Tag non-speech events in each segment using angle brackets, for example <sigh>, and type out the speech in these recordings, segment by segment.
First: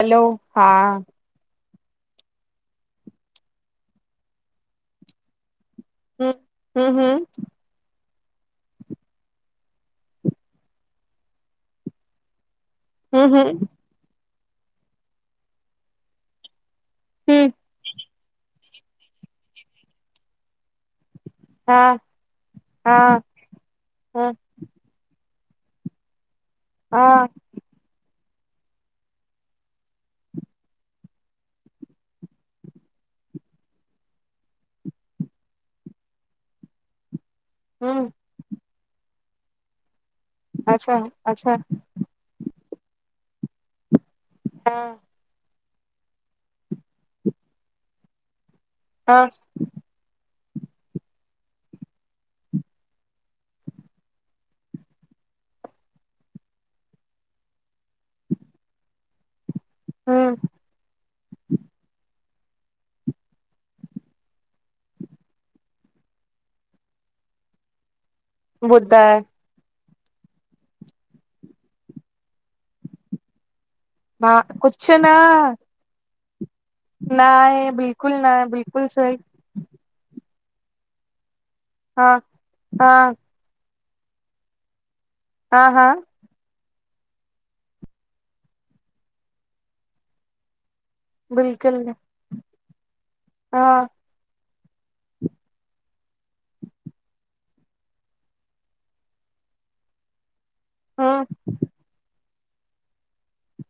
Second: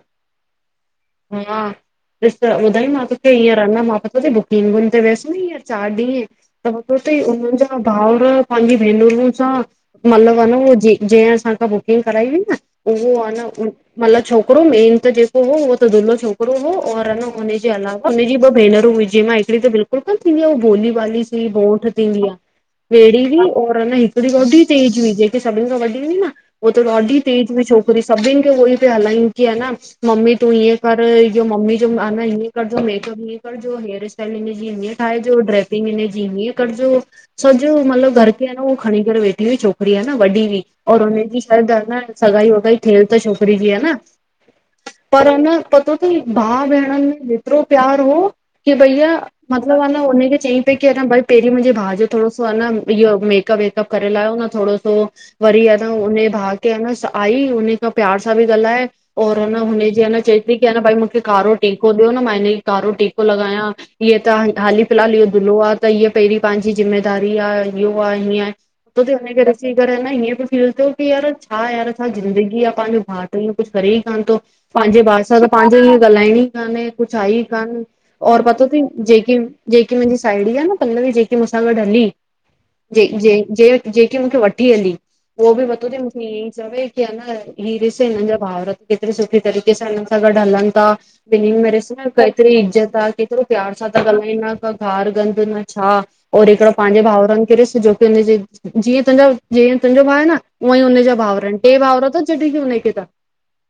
हलो! हा। हा, ॾिस त ॿुधाई मां तोखे हींअर, न मां पतो तई बुकिंग ते वियसि न हींअर चारि ॾींहं हूं त हूं बुधो हूं तई हुननि जा भाउर पांजी भेनरूंन सां मत्लब वनऊ जी जहिं असांखां बुकिंग कराई हुई न उहो हूं आ हूं न, मतलब छोकरो मेन त जेको हो, उहो त दुल्हो छोक हू और हूं हुनजे अलावा हुनजी ॿ भेनरूं मुहिजी मायट्री त बिल्कुल कान थींदी आ, हू भोली भाली सी हिकड़ी हा बोठ थींदी आ, हा ॿेड़ी बि और ह हिकिड़ी होॾी तेज हुई, जेके सभिनि खां वॾी हुई न ऊअ त हा ॾाढी तेज हुई छो छोकिरी सभिनि खे उओई पे हलाईंन कि हन मम्मी तूं हींअ कर, इहो मम्मी जो माना हींअ करजो, मेकअप हीअं करजो, हेयर स्टाइल हिनजी हींअ ठाहिजो ड्रैस पिन इनेजी हींअ करजो। सॼो हूं मतलब घर के अएं न ऊ खणी करे वेठी हुई छोकरी, अएं न वॾी हुई अच्छा और उन जी अच्छा शायदि अएं न सगाई वॻाई थियल त छोकरी जी, आ न हां पर न, पतो तई, भाउ भेंणन मे हेतरो प्यारु हो की भईया, हा मतलब आ न उने खे चईं की अन भाई पहिरीं मुंजे भाउ जो थोड़ो सो आ न इओ, मेकअप वेकअप करे लाहियो न थोड़ो सो। वरी अएं न, उने भाउ खे अएं न, आई उने खां प्यार सां पी ॻाल्हाए और अन जीअ न, हूं चई पी की अन, भई मूखे कारो टीको ॾियो न, मां इने खे कारो टीको लॻायां। ईंएं त हाली फ़िलहाल इहो दुल्लो आ, त हीअ पहिरीं पांजी ज़िम्मेदारी आ हीओ आ हींअ आहे तो फिर ॿुधाए हुने खे ॾिसी करे न, ईंएं पयो फील थिए, की यार छा यार, छा जिंदगी आ, पांजो भा त हीउ कुछ करे ई कान मां तो, कुझु पांजे न भाउ सा त पांजे ही गालाइ नी कान्हें, कुछ न आहेई आहे कान, बिल्कुलु न और आहे पतो थई बिल्कुलु सही जेकी जेकी मुंजी साहेड़ी आ न, पल्लवी जेकी मूंसां गॾ हा हलीही, हा जे जे जेकी मूंखे वठी हली, उहो हा बि हा पतो तई मु ही चवे की अन, ही ॾिस हिनन जा भावर केतिरी सुठी तरीक़े ॾिस हिनन सां गॾु हलनि ता, ॿिनिन् में ॾिस बिल्कुलु न केतिरी इज्ज़त आ, केतिरो हा प्यार सां ता ॻाल्हाईन। न घार गंद, न छा और हिकड़ो पांजे भाउरनि खे ॾिस, जोकी हुनजी जीएं तुंजा, जीएं तुंजो भा आहे न, ऊंअईं हूं उनजा भाउर आहिनि टे भाउर तस जॾहिं की उनेखे त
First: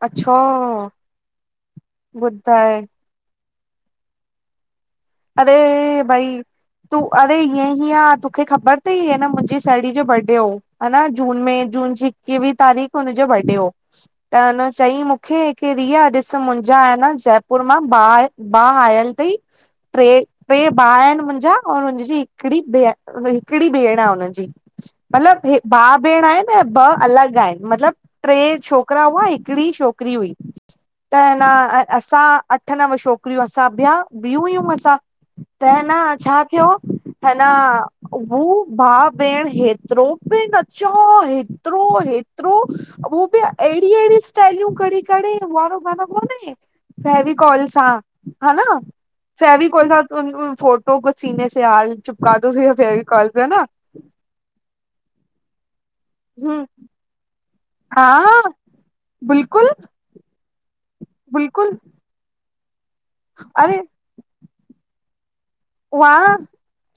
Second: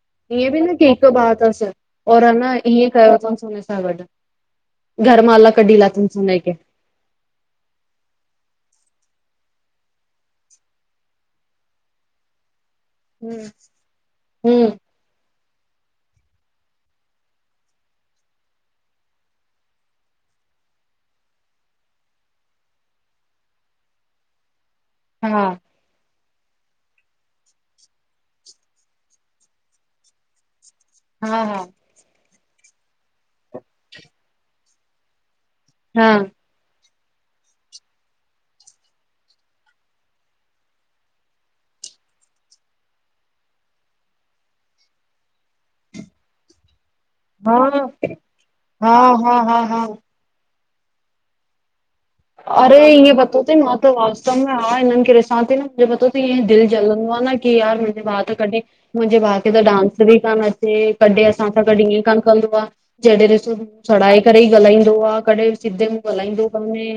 अच्छा के हिकु भाउ तसि, और अन ॿुधाए इएं कयो तन्स, उने सां गॾु। घरमाला कढी अरे! लाथसि भई हुनखे तूं अरे ईंएंहीं आं, तुखे ख़बर तई, न मुंजी साहेड़ी जो बर्डे हो अन जून में, जून जी इकवीं तारीक, उनजो हम्म बर्डे हो, त उन हम्म चईं मू मूंखे के रिया! ॾिस मुंजा एन जयपुर मां भा आहे बा आयल तई ट्रे ट्रे भाउ आहिनि मुंजा, ओर हुनजी हिकिड़ी भेण, हिकिड़ी भेण आ हुनजी। हा मल्लब हि भाउ भेण आहिनि, ऐं ॿ अलॻि आहिनि, मतलब ट्रे छोकरा हुआ, हिकड़ी छोकिरी हुई। त अ न हा हा असां अठ नव छोकरियूं असां ॿिया, बियूं हुयूं असां। त हिन हा हा छा कियो, है ना हू भाउ भेण हेतरो पे नचो, हेतरो हेत् हेतरूं, हू बि एड़ी एड़ी स्टाइल्यूं कड़े कड़े, हू वाड़ो गानो कोन्हें फैवीकॉल सां, हा हां न हा हा हा तो उन फोटो को सीने से आज, चिपका दो सीधे अरे ईअं फेविकोल से, पतो है तई न मां त वास्तव में आ हिननि खे ॾिसां थी न, मुंहिंजो पतो तई इअ हम्म दिल जलंदो आ न यार मुंहिंजे हा भा त कढे, मुंहिंजे भा खे त कडी बिल्कुल डांस बि कान अ कॾहं असां सां बिल्कुल गॾु ईएं कान कंदो आ, जॾअं ॾिसो अरे सड़ाए करे ई ॻाल्हाईंदो आ, कॾहं सिद्धे मुं वाह गालाईदो कोन हे।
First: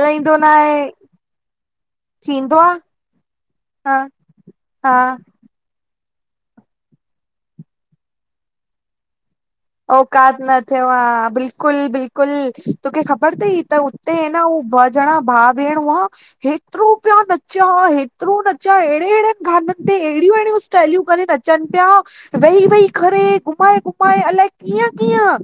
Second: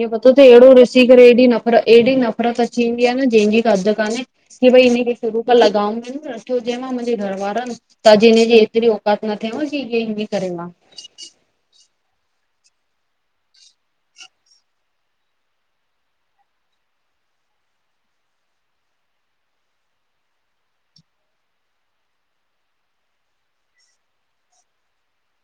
ईअ पतो न तई अहिड़ो आहे ॾिसी करे हेॾी नफ़रत एॾी थींदो नफ़रत आहे अची वेंदी आ न जंहिंजी का हद हा कान्हे। कि भई हिन हा खे शुरू खां लगाम में न रखियो हुजे हां मुंहिंजे घर वारनि त अॼ हिन जी हेतिरी औ कात न थेव आं कि औकात न थेव आं, बिल्कुल बिल् कुल। तोखे ख़बर तई त हुते ह न हू ब जणा भाउ भेण हुआ हेतिरो पिया नचां, हेतिरो नचां, हेड़े हेड़े गानन ते, हेड़ियूं हेड़ियूं टाइल्यूं करे नचनि प्या। वेही वेही करे, घुमाए- घुमाए अलाए कीअं कीअं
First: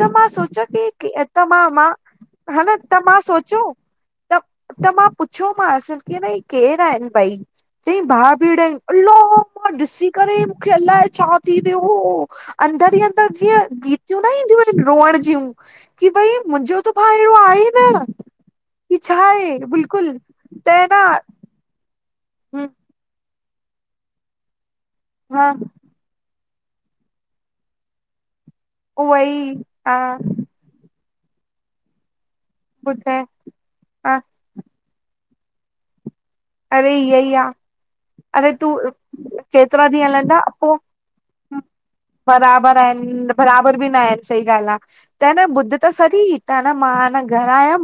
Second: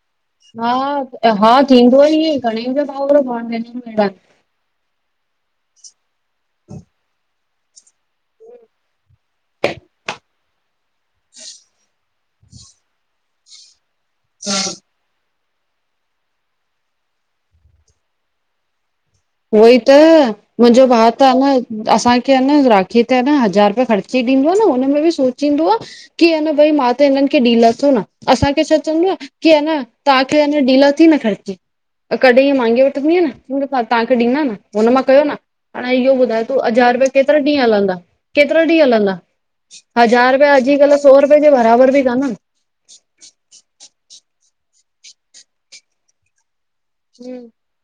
त मां सोचा हा कि, त हा मां- मां, थींदो आ ईअं घणेनि हन जा त भाउर मां भाउरनि सोचो में अहिड़ा आहिनि त, त मां पुछ्योमांस कि हन हि केरु आहिन ॿई? चई भा- भेंण आहिन, अल्ला मां ॾिसी करे मूंखे अलाए छा थी वियो, अंदर ई अंदर, जीअं ॻीतियूं न ईंदियूं आहिन रुअण जिंयूं। कि भई मुंहिंजो त भाअहिड़ो आहे ई न की छा आहे उहो ई त, बिल्कुलु त मुंहिंजो न भाउ त ह न असांखे ह न राखीअ ते ह न हजार रुपिया ख़र्ची ॾींदो आ न हुन में बि हा सोचींदो आ की अ न भई मां त हिनन खें ॾी लाथो न। असांखे छा चअंदो आ उहा ई कि ह न हा तव्हांखें ॾी लाथी न ख़र्ची। कॾहिं ईअं मांगे वठन्दी ॿुधाए आंया न, तव्हांखें हा न हुन मां कयो न। हाण इहो ॿुधायो तू हजार अरे रुपया इहा ई केतिरा आहे ॾींह हलंदा, अरे केतिरा तूं ॾींह हलंदा। केतिरा ॾींहं हज़ार हलंदा रुपया पो अॼुकल्ह सौ रुपये जे बराबर बि कान आ बराबर आहिन, बराबर बि न आहिन, सही ॻाल् आ। त ह न ॿुध त सरी त ह न मां ह न घर आयम,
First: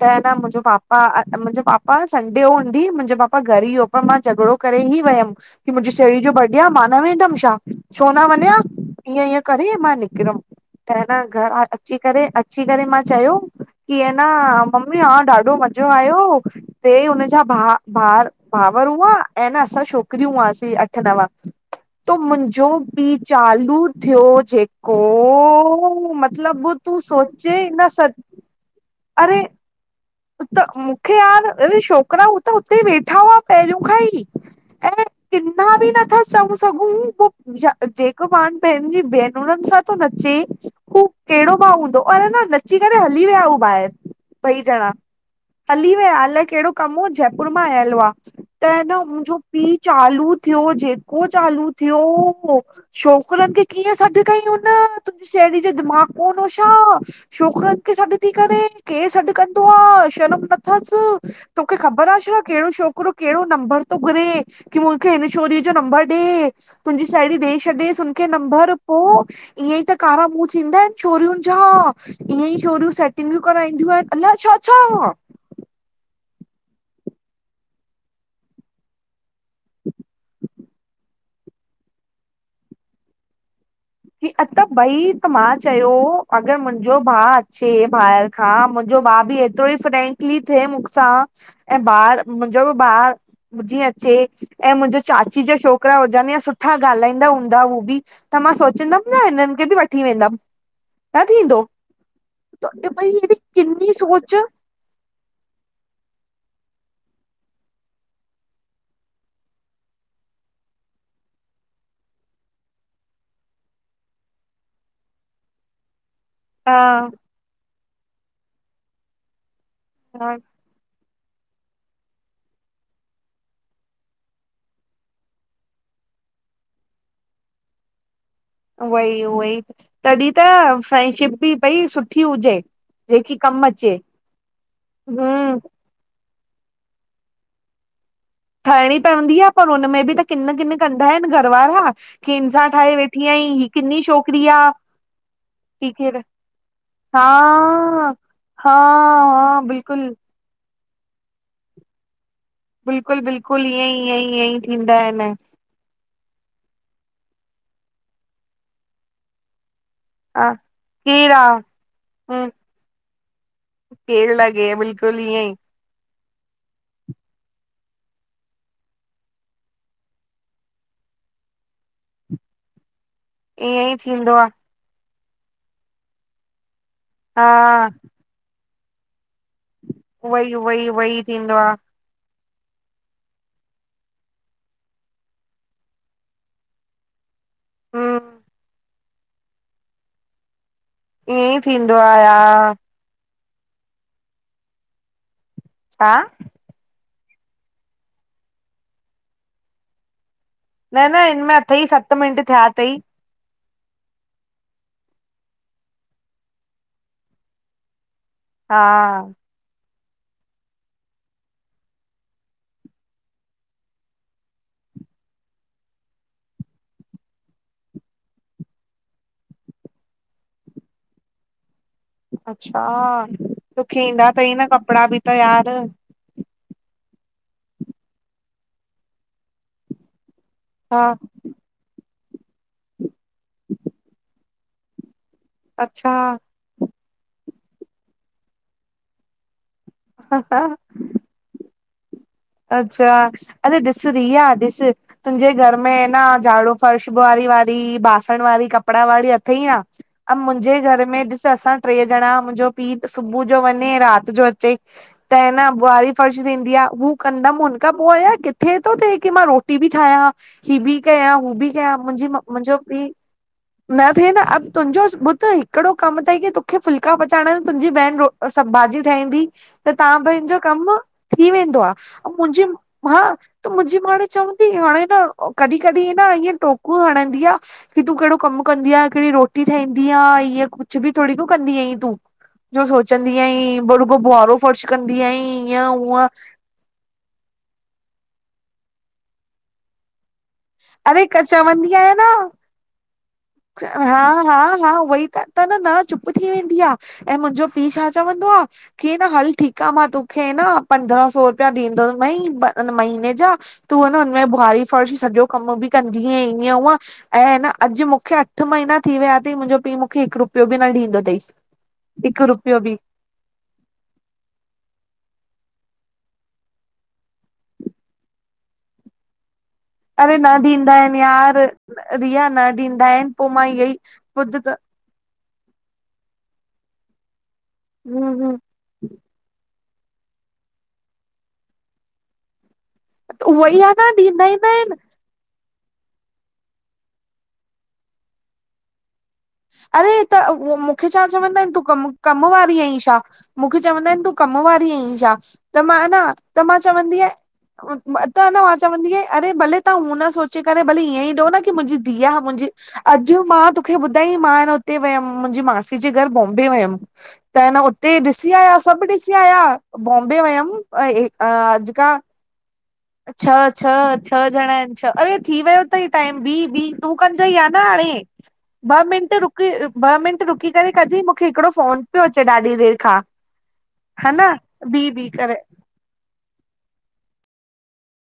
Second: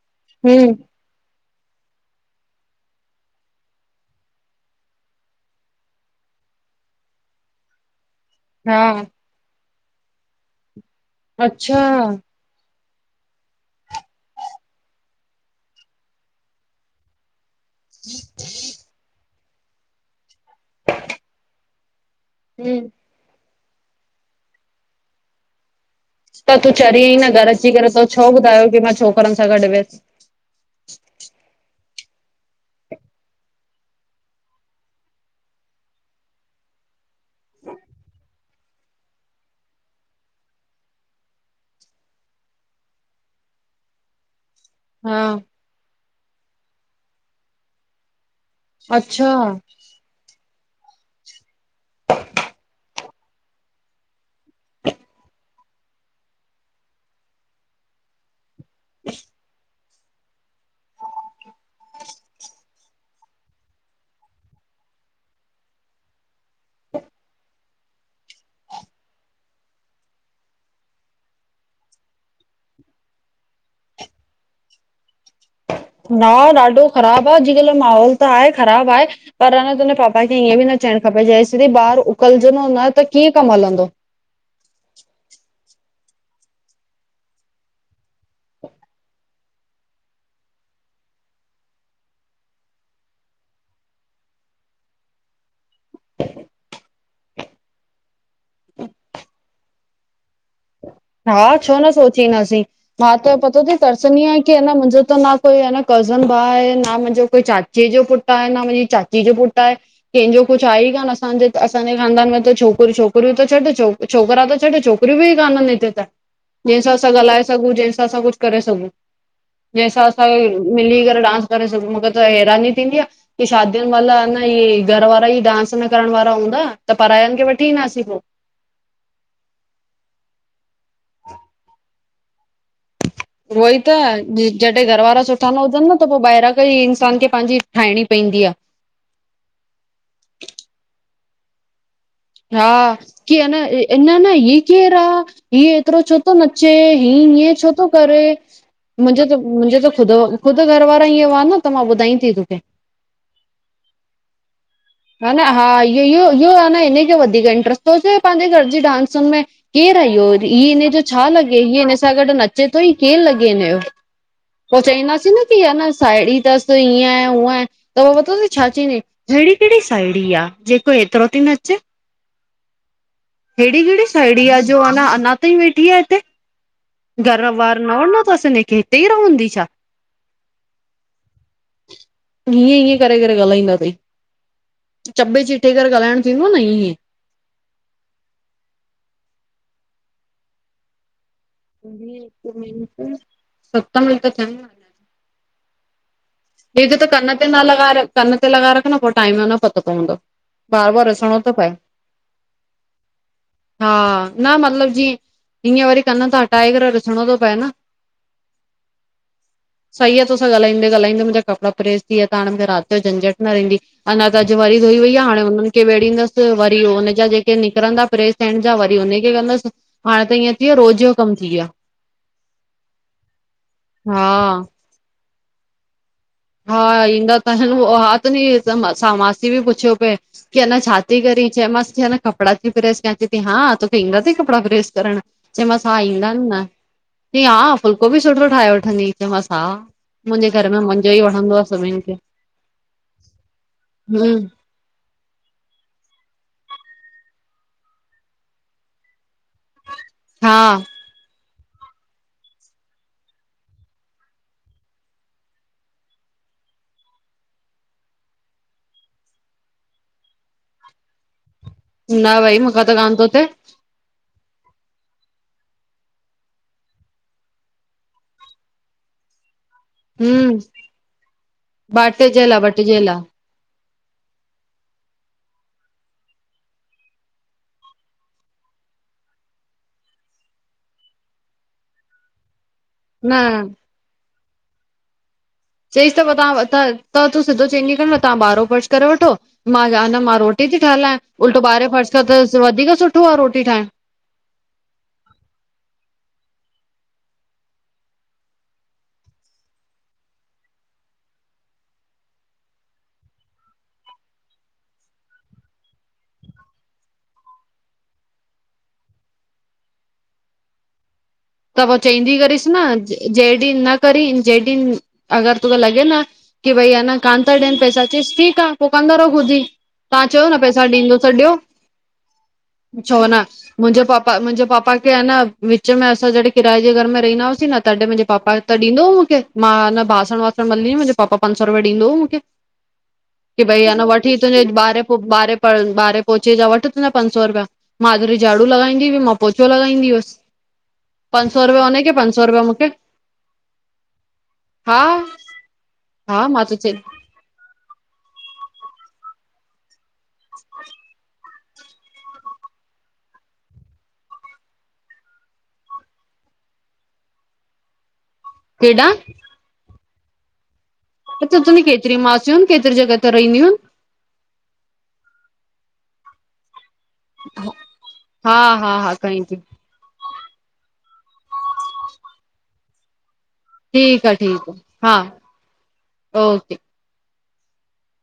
त मुंहिंजो हम्म पापा अ अ, मुंहिंजो पापा संडे हुन मुंहिंजो पापा घर ई हुओ, पर मां झगड़ो करे ई वयम कि मुंहिंजी साहेड़ी जो बर्डे आ, मां न वेंदम छा, छो न वंञा? हा। ईअं करे मां निकरम। त ह न घरां अच्छा अची करे अ अची करे मां चयो, कि ह न मम्मी हा ॾाढो मजो आयो। ते हुनजा भा भार भावर हुआ ऐं न असां छोकिरियूं हुआसीं अठ, नव। त मुंहिंजो हम्म पीउ चालू थियो जेको त तूं मतिलबु चरी आंई न, घर सोचे अची न करे तो स छो ॿुधायो कि मां छोकिरन अरे सां गॾु वियसि। त मूंखे यार, अरे छोकरा हू त हुते ई वेठा हुआ पहिंरिंयों खां ई। ऐं किन्ना बि नथा चऊं सघूं, पो ज, जेको माण्ह पंहिंजी भेनरुनि सां थो नचे हू कहिड़ो भाउ हूंदो, और है न नची करे हली विया हू ॿाएर, ॿई जणा। हा। हली वया। अलाए कहिड़ो कमु हुओ, जयपुर मां आयल हुआ। त ह न अच्छा मुंहिंजो पी चालू थियो, जेको चालू थियो छोकरनि खे कीअं सॾु कईं हुन, तुंहिंजी साहेड़ी जे दिमाग़ु कोन्ह हो छा? छोकरनि खे सॾु थी करे, केरु सॾु कंदो आ। शर्म न तोखे ख़बर आ छा कहिड़ो छोकरो, केड़ो नंबर थो घुरे कि मूंखे हिन छोरीअ जो नंबर ॾे। तुंहिंजी साहेड़ी ॾेई छॾेसि हुनखे नंबर पो? ईअं ई त कारा मुंह थींदा आहिनि छोरियुनि जा, ईअं ई छोरियूं से <unintelligible> कराईंदियूं आहिनि, अलाए छा-छा। ना, ॾाढो ख़राबु आहे अजकल्ह जो माहौल त आहे, ख़राबु आहे पर ह न तुंहिंजे पापा खे ईअं बि न चइणु खपे। जे सिरी ॿारु उकलजंदो न त कीअं कमु हलंदो? ही अ त भई त मां चयो, अगरि मुंहिंजो भाउ अचे ॿाहिरि हा, मुंहिंजो भाउ बि एतिरो ई फ्रेंकली थिए मूं सां ऐं ॿार, मुंहिंजो बि ॿारु जीअं अचे ऐं मुंहिंजो चाची जा छोकिरा हुजनि या सुठा ॻाल्हाईंदा हूंदा हू बि, त मां सो चंदमि न, हिननि खें बि वठी वेंदमि न हा थींदो छो न सोचींदासीं। भई मां त हेॾी पतो अथी, किनी तरसंदी सोच आहियां की न मुंहिंजो त ना कोई ह न कजिंन भाउ आहे, न मुंहिंजो कोई चाचे जो पुटु आहे, न मुंहिंजी चाची जो पुटु आहे कंहिंजो कुछ आहे ई कान असांजे त, असांजे ख़ानदान में त छोकिरियूं, छोकिरियूं त छॾि छो छोकिरा त छॾ छोकिरी भी ई कानन हिते। हा जैंसा असां ॻाल्हाए सघूं जैंसा असां कुछ करे सघूं जैसा सां हा असाये। मिली करे डांस करे सघूं मूखे त हैरानी थींदी आ। की शादियुनि महिल आहे न इहे घर वारा ई डांस न करण वारा हूंदा त परायन खे वठी ईंदासीं पोइ। उहई उहई तॾी त फ्रेंडशिप भी भई सुठी हुजे। जेकी कमु उहो ई त अचे जॾहिं घर वारा सुठा हम्म न हुजनि न त पोइ ॿाहिरां। इंसान खे पाहिंजी ठाहिणी पवंदी आ। ठाहिणी त हुंदी आ पर हुनमे भी त किन किन कंदा आहिनि घरवारा। हा की न छोकिरी इह आ केरु आहे ह ही एतिरो छो। केरु थो नचे हीअ हा हीअं छो थो करे हा मुहिंजो त हा मुहिंजो त बिल्कुलु ख़ुदो। ख़ुदि घर वारा इंय हुआ न त मां ॿुधाई थी तोखे। बिल्कुल बिल्कुल ईंय ईंय ईंय। ह न हा इह इहो इहो आहे न हिनजो वधीक इंट्रस्ट थो अचे पंहिंजे घर जी डांसुनि मे केरु आयो हा इ हिनन जो छा केरु लॻे आ इयो हिन सां गॾु नचे थो ईयो केरु लॻे हिन जो। केर लॻ। पो चवंदसीं न की न साहेड़ी तस ईंयआहे हूअं आहे। त पतो छा चईंदी अहेड़ी कहेड़ी साहेणी आहे जेको ऐतिरो थी नचे- <inaudible> ई ऐड़ी ईअं ई केहड़ी थींदो साहणी आ। जो अञा अञा ताईं वेठी आहे हिते, घर वार हा न वञणो तस हिनखे हिते ई। हूंदी छा। उहई उह ई उहई थींदो आ। हींय हींय करे करे ॻाल्हाईंदा तई। चॿे चिटे करे ॻाल्हाइण थींदोआन ईएं। हू ईंय ई थींदो आहे यार सतमिंट थिंन। छा। ह जो त कन ते न लॻाए कन ते लॻाए रख न पोइ टाइम जो न पतो पवंदो। बार न बार न ॾिसणो हिनमे थो मे पए अथई सत मिंट थिया तई। हा न मतलबु जींय हींय वरी कनि था हटाये ॾिसणो थो पए न। हा सही आ तोसां ॻाल्हाईंदे ॻाल्हाईंदे मुंहिंजा कपिड़ा प्रेस थी विया त हाणे मूंखे रात जो झंझटि न रहंदी। अञा त अॼ वरी धोई वई आ हाणे हुनन खे वेड़ींदस वरी हुनजा जेके निकरंदा प्रेस। थियन जा वरी हुनखे कंदस हाणे त इंय थी वयो रोज़ जो कम थी वयो आ अच्छा तोखे आहे ईंदा तई हा न कपड़ा भी त यार। हा ईंदा त हिन हा तुंजी मांसी बि पुछियो पए की अञा हा छाती करी। चयो मास कि अन कपड़ा ती प्रेस कयां चेती हा तुखे इंदा तई कपड़ा प्रेस करण। चयोमांस हा अच्छा ईंदा आहिन न चई हा फुल्को भी सुठो ठाहे वठंदी आईं। चयो मांस हा मुहिंजे घर में मुजों ही वणंदो आ सभिन खे अच्छा अरे ॾिस रिया हम्म ॾिस। तुंजे घर में न झाड़ू फर्श ॿुहारी वारी बासण वारी कपड़ा वारी अथई न। अ हा मुंजे घर में ॾिस असां ट्रे ॼणा मुंजो पीउ सुबु जो वञे रात जो अचे। त अन ॿुहारी फर्श थींदी आ हू कंदम हुन खां पो न आया किथे थो थे कि मां रोटी भी ठायां ही भी कया हू भी। कयां मुंजी न भई मुंजो मूंखां त पीउ। कान थो थिए न थे न अब तुंजो ॿुध हिकड़ो कम तई की तोखे फुल्का पचाइण तुंजी भेण रो सभ भाॼी ठाईंदी त तहां ॿिनिन जो हम्म कम थी वेंदो आ अऊं बाटजेला मुंजी बटजेला मां त मुंजी माणे चवंदी हाणे न कॾी कॾी न ईंय टोकू हणंदी आ। की तूं केड़ो कम कंदी आ केड़ी रोटी ठाईंदी आ ईंय कुछ भी थोड़ी न कंदी आहीं तूं। जो सोचंदी न आईं पो रूॻो बुहारो फर्श कंदी आईं। चईस त पो तहां त त तूं सिधो चईंदी कर न तहां ॿुआरो फर्श करे वठो मां न मां रोट रोटी ती ठा लाए अरे उल्टो ॿुआरे चवंदी आहियां फर्श खां न त वधीक सुठो आ रोटी ठाहिण। हा हा हा उह ई त त न न चुप थी वेंदी आ ऐं मुंजो पीउ छा चवंदो आ की न हल ठीक आ मां तोखे न पंद्रह सौ रुपया ॾींदोमईं महीने जा तूं न हुनमें ॿुहारी फर्श सॼो कम बि कंदी आईं ईअं हूअं ऐं अन अॼ मु मूंखे अठ महीना थी विया अथई मुंजो पीउ मुखे हिक रुपयो बि न ॾींदो तई। त पो चेंदी करीस न जें ॾींह न करी जें ॾींह अगर तोखे लॻे न की भई अन कान ता ॾेन पैसा चीस पो ठीक आ पो कंदा रहो खुद ही। तहां अरे चयो न पैसा ॾींदा ॾींदो आहिनि त ॾियो यार रिया न ॾींदा छो आहिनि न पोइ मां इहो ई मुंजे पापा ॿुध मुंजे त पापा कि अन विच में असां जॾे किराए जे घर में रहींदा न हुआसीं न तॾे मुंजे हूं हूं पापा त ॾींदो हो मुखे मां न बासण वासण मली हुई मुंजो पापा पंज सौ रुपया ॾींदो हो मुखे। की उहो ई भई आ अन न वठ इये ॾींदा ई तुंजे न आहिनि ॿार पो ॿारे ॿारे पोचे जा वठ तुंजा पंज सौ रुपया माधुरी झाडू लॻाईंदी हुई मां पोचो लॻाईंदी अरे त हुअसि मुखे छा पंज चवंदा सौ आहिन तूं रुपया कम हुनखे पंज कम सौ रुपया वारी मूंखे आईं छा? मुखे चवंदा आहिन तूं कम वारी हा आईं छा? त मां न त मां चवंदी आ त न मां चवंदी आयां अरे भले तहां हू न सोचे करे भले ईअं ई ॾियो न की मुंजी धीउ आ मुंजी अॼ मां तोखे ॿुधाई मां न हुते वयम मुंजी मांसी जे घर बॉम्बे वयम। त न उते ॾिसी आया सभ केॾां ॾिसी आया बॉम्बे वयम अ हिते अॼ तुंहिंजी खां <unintelligible> केतिरी जॻह ते रहंदियूं छह आहिनि छह छह ॼणा आइन छह अरे थी वयो तई टाइम भी भी तूं कंज ई आ न हाणे हा हा ॿ हा मिंट खणी थी रुक ॿ मिंट रुकी करे कजइ मूंखे हिकड़ो फोन पियो अचे ॾाढी देर खां। ठीक हा आ न ठीक आ बी हा बी करे ओके।